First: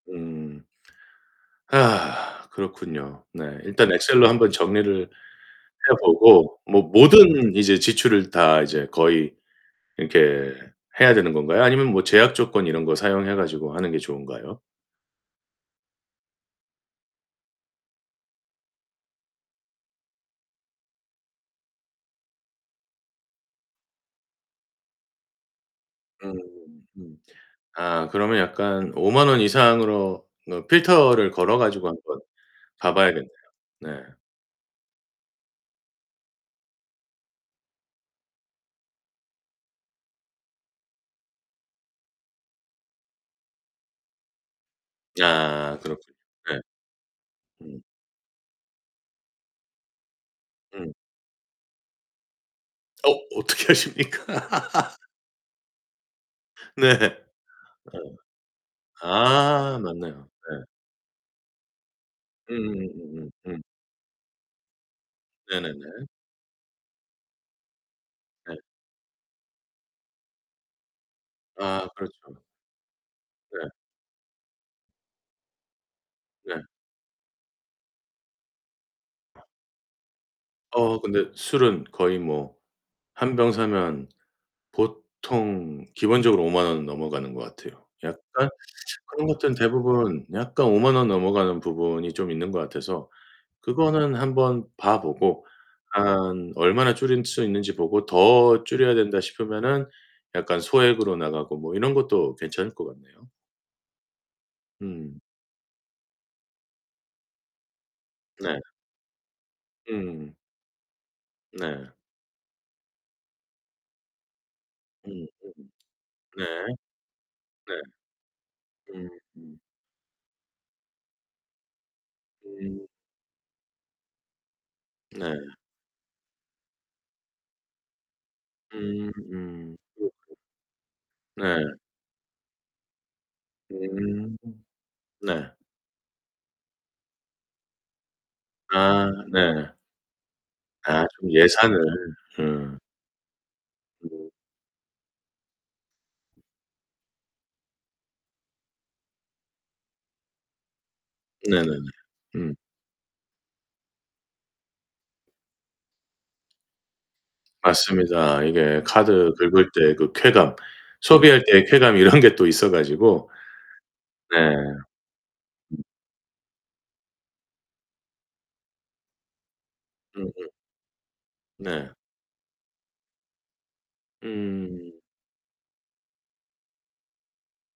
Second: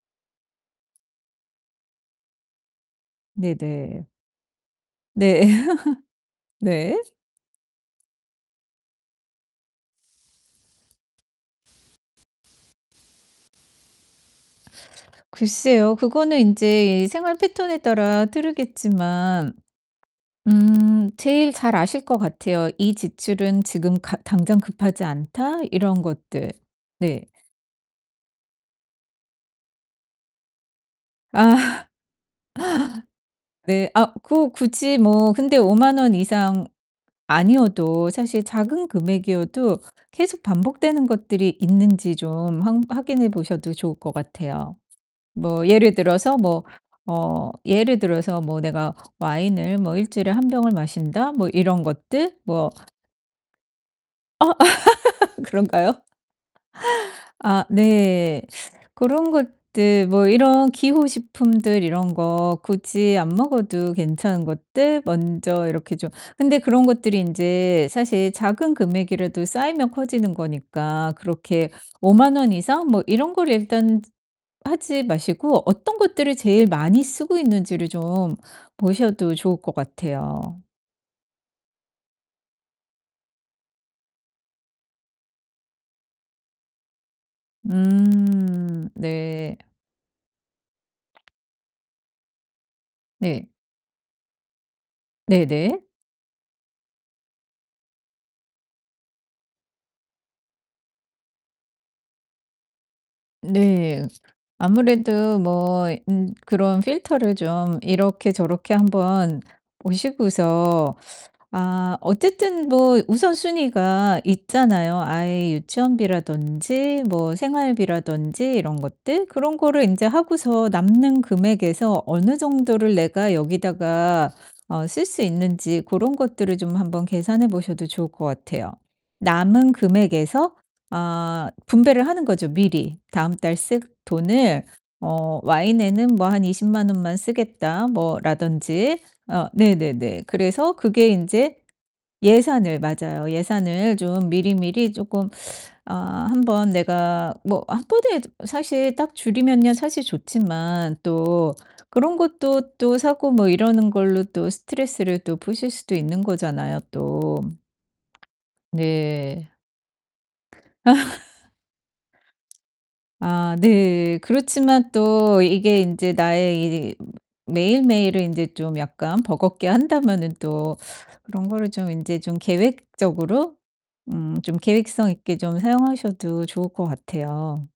음. 아, 그렇군요. 네, 일단 네네. 엑셀로 한번 정리를 네. 해 보고 뭐 네. 모든 이제 지출을 다 이제 거의 이렇게 해야 되는 건가요 아니면 뭐 제약 조건 이런 거 사용해 가지고 하는 게 좋은가요? 글쎄요. 그거는 인제 생활 패턴에 따라 다르겠지만 음 제일 잘 아실 것 같아요. '이 지출은 지금 가 당장 급하지 않다.' 이런 음음 것들. 음. 네. 아, 그러면 약간 50,000 원 이상으로 어 필터를 아. 걸어 가지고 한번 봐 봐야겠네요. 네. 네, 아 그 굳이 뭐 근데 50,000 원 이상 아니어도 사실 작은 금액이어도 계속 반복되는 것들이 있는지 좀 항 확인해 보셔도 좋을 것 같아요. 뭐 아, 예를 그렇군요. 들어서 예. 뭐 어 음. 예를 들어서 뭐 '내가 와인을 뭐 1 주일에 1 병을 음. 마신다.' 뭐 이런 것들 뭐 어 어떻게 아십니까? 어. 그런가요? 네. 아, 어. 네. 그런 아, 것들 뭐 맞네요. 예. 이런 기호 식품들 이런 거 굳이 안 음음음음음 음. 먹어도 괜찮은 것들 먼저 이렇게 네네네. 좀 근데 그런 것들이 인제 사실 네. 작은 금액이라도 쌓이면 커지는 거니까 그렇게 아, 50,000 그렇죠. 원 이상 뭐 이런 거를 네. 일단 하지 마시고 어떤 것들을 네. 제일 많이 쓰고 있는지를 좀 보셔도 좋을 것 같아요. 어 근데 술은 거의 뭐 1 병 사면 보통 기본적으로 50,000 원은 넘어가는 것 같아요. 약간 음, 그런 것들은 네. 대부분 약간 50,000 원 넘어가는 부분이 좀 있는 것 같아서 네. 그거는 한번 봐 보고 네네. 한 얼마나 줄일 수 있는지 보고 더 줄여야 된다 싶으면은 약간 소액으로 나가고 뭐 이런 것도 괜찮을 것 같네요. 네. 음. 아무래도 뭐 음 그런 필터를 좀 이렇게 네. 저렇게 한번 음. 보시고서 네. 아 어쨌든 뭐 우선순위가 있잖아요 음 음. 아이 네. 유치원비라든지 뭐 네. 생활비라든지 이런 음 것들. 그런 음. 거를 인제 하고서 남는 금액에서 어느 음. 정도를 내가 여기다가 어 쓸 수 네. 있는지 고런 것들을 좀 한번 계산해 보셔도 좋을 것 같아요. 음 남은 음. 그렇죠. 금액에서 아 네. 분배를 하는 거죠 미리. 다음 달 쓸 음 돈을 어 네. '와인에는 뭐 한 200,000 원만 쓰겠다.' 뭐 라든지 아, 어 네. 네네네. 그래서 아, 그게 좀 인제 예산을. 예산을 음. 맞아요. 예산을 좀 음. 미리미리 쪼끔 아 1 번 내가 뭐 1 번에 사실 딱 줄이면야 사실 좋지만 또 네네네. 그런 음. 것도 또 사고 뭐 이러는 걸로 또 스트레스를 또 푸실 수도 있는 거잖아요, 또. 맞습니다. 이게 카드 네. 긁을 때 그 쾌감, 소비할 때의 쾌감 이런 게 또 있어 가지고 아 네. 네. 그렇지만 또 이게 음. 인제 나의 이 매일매일을 인제 좀 약간 버겁게 한다면은 음음. 또 그런 거를 네. 좀 인제 좀 계획적으로 음 좀 음. 계획성 있게 좀 사용하셔도 좋을 것 같아요.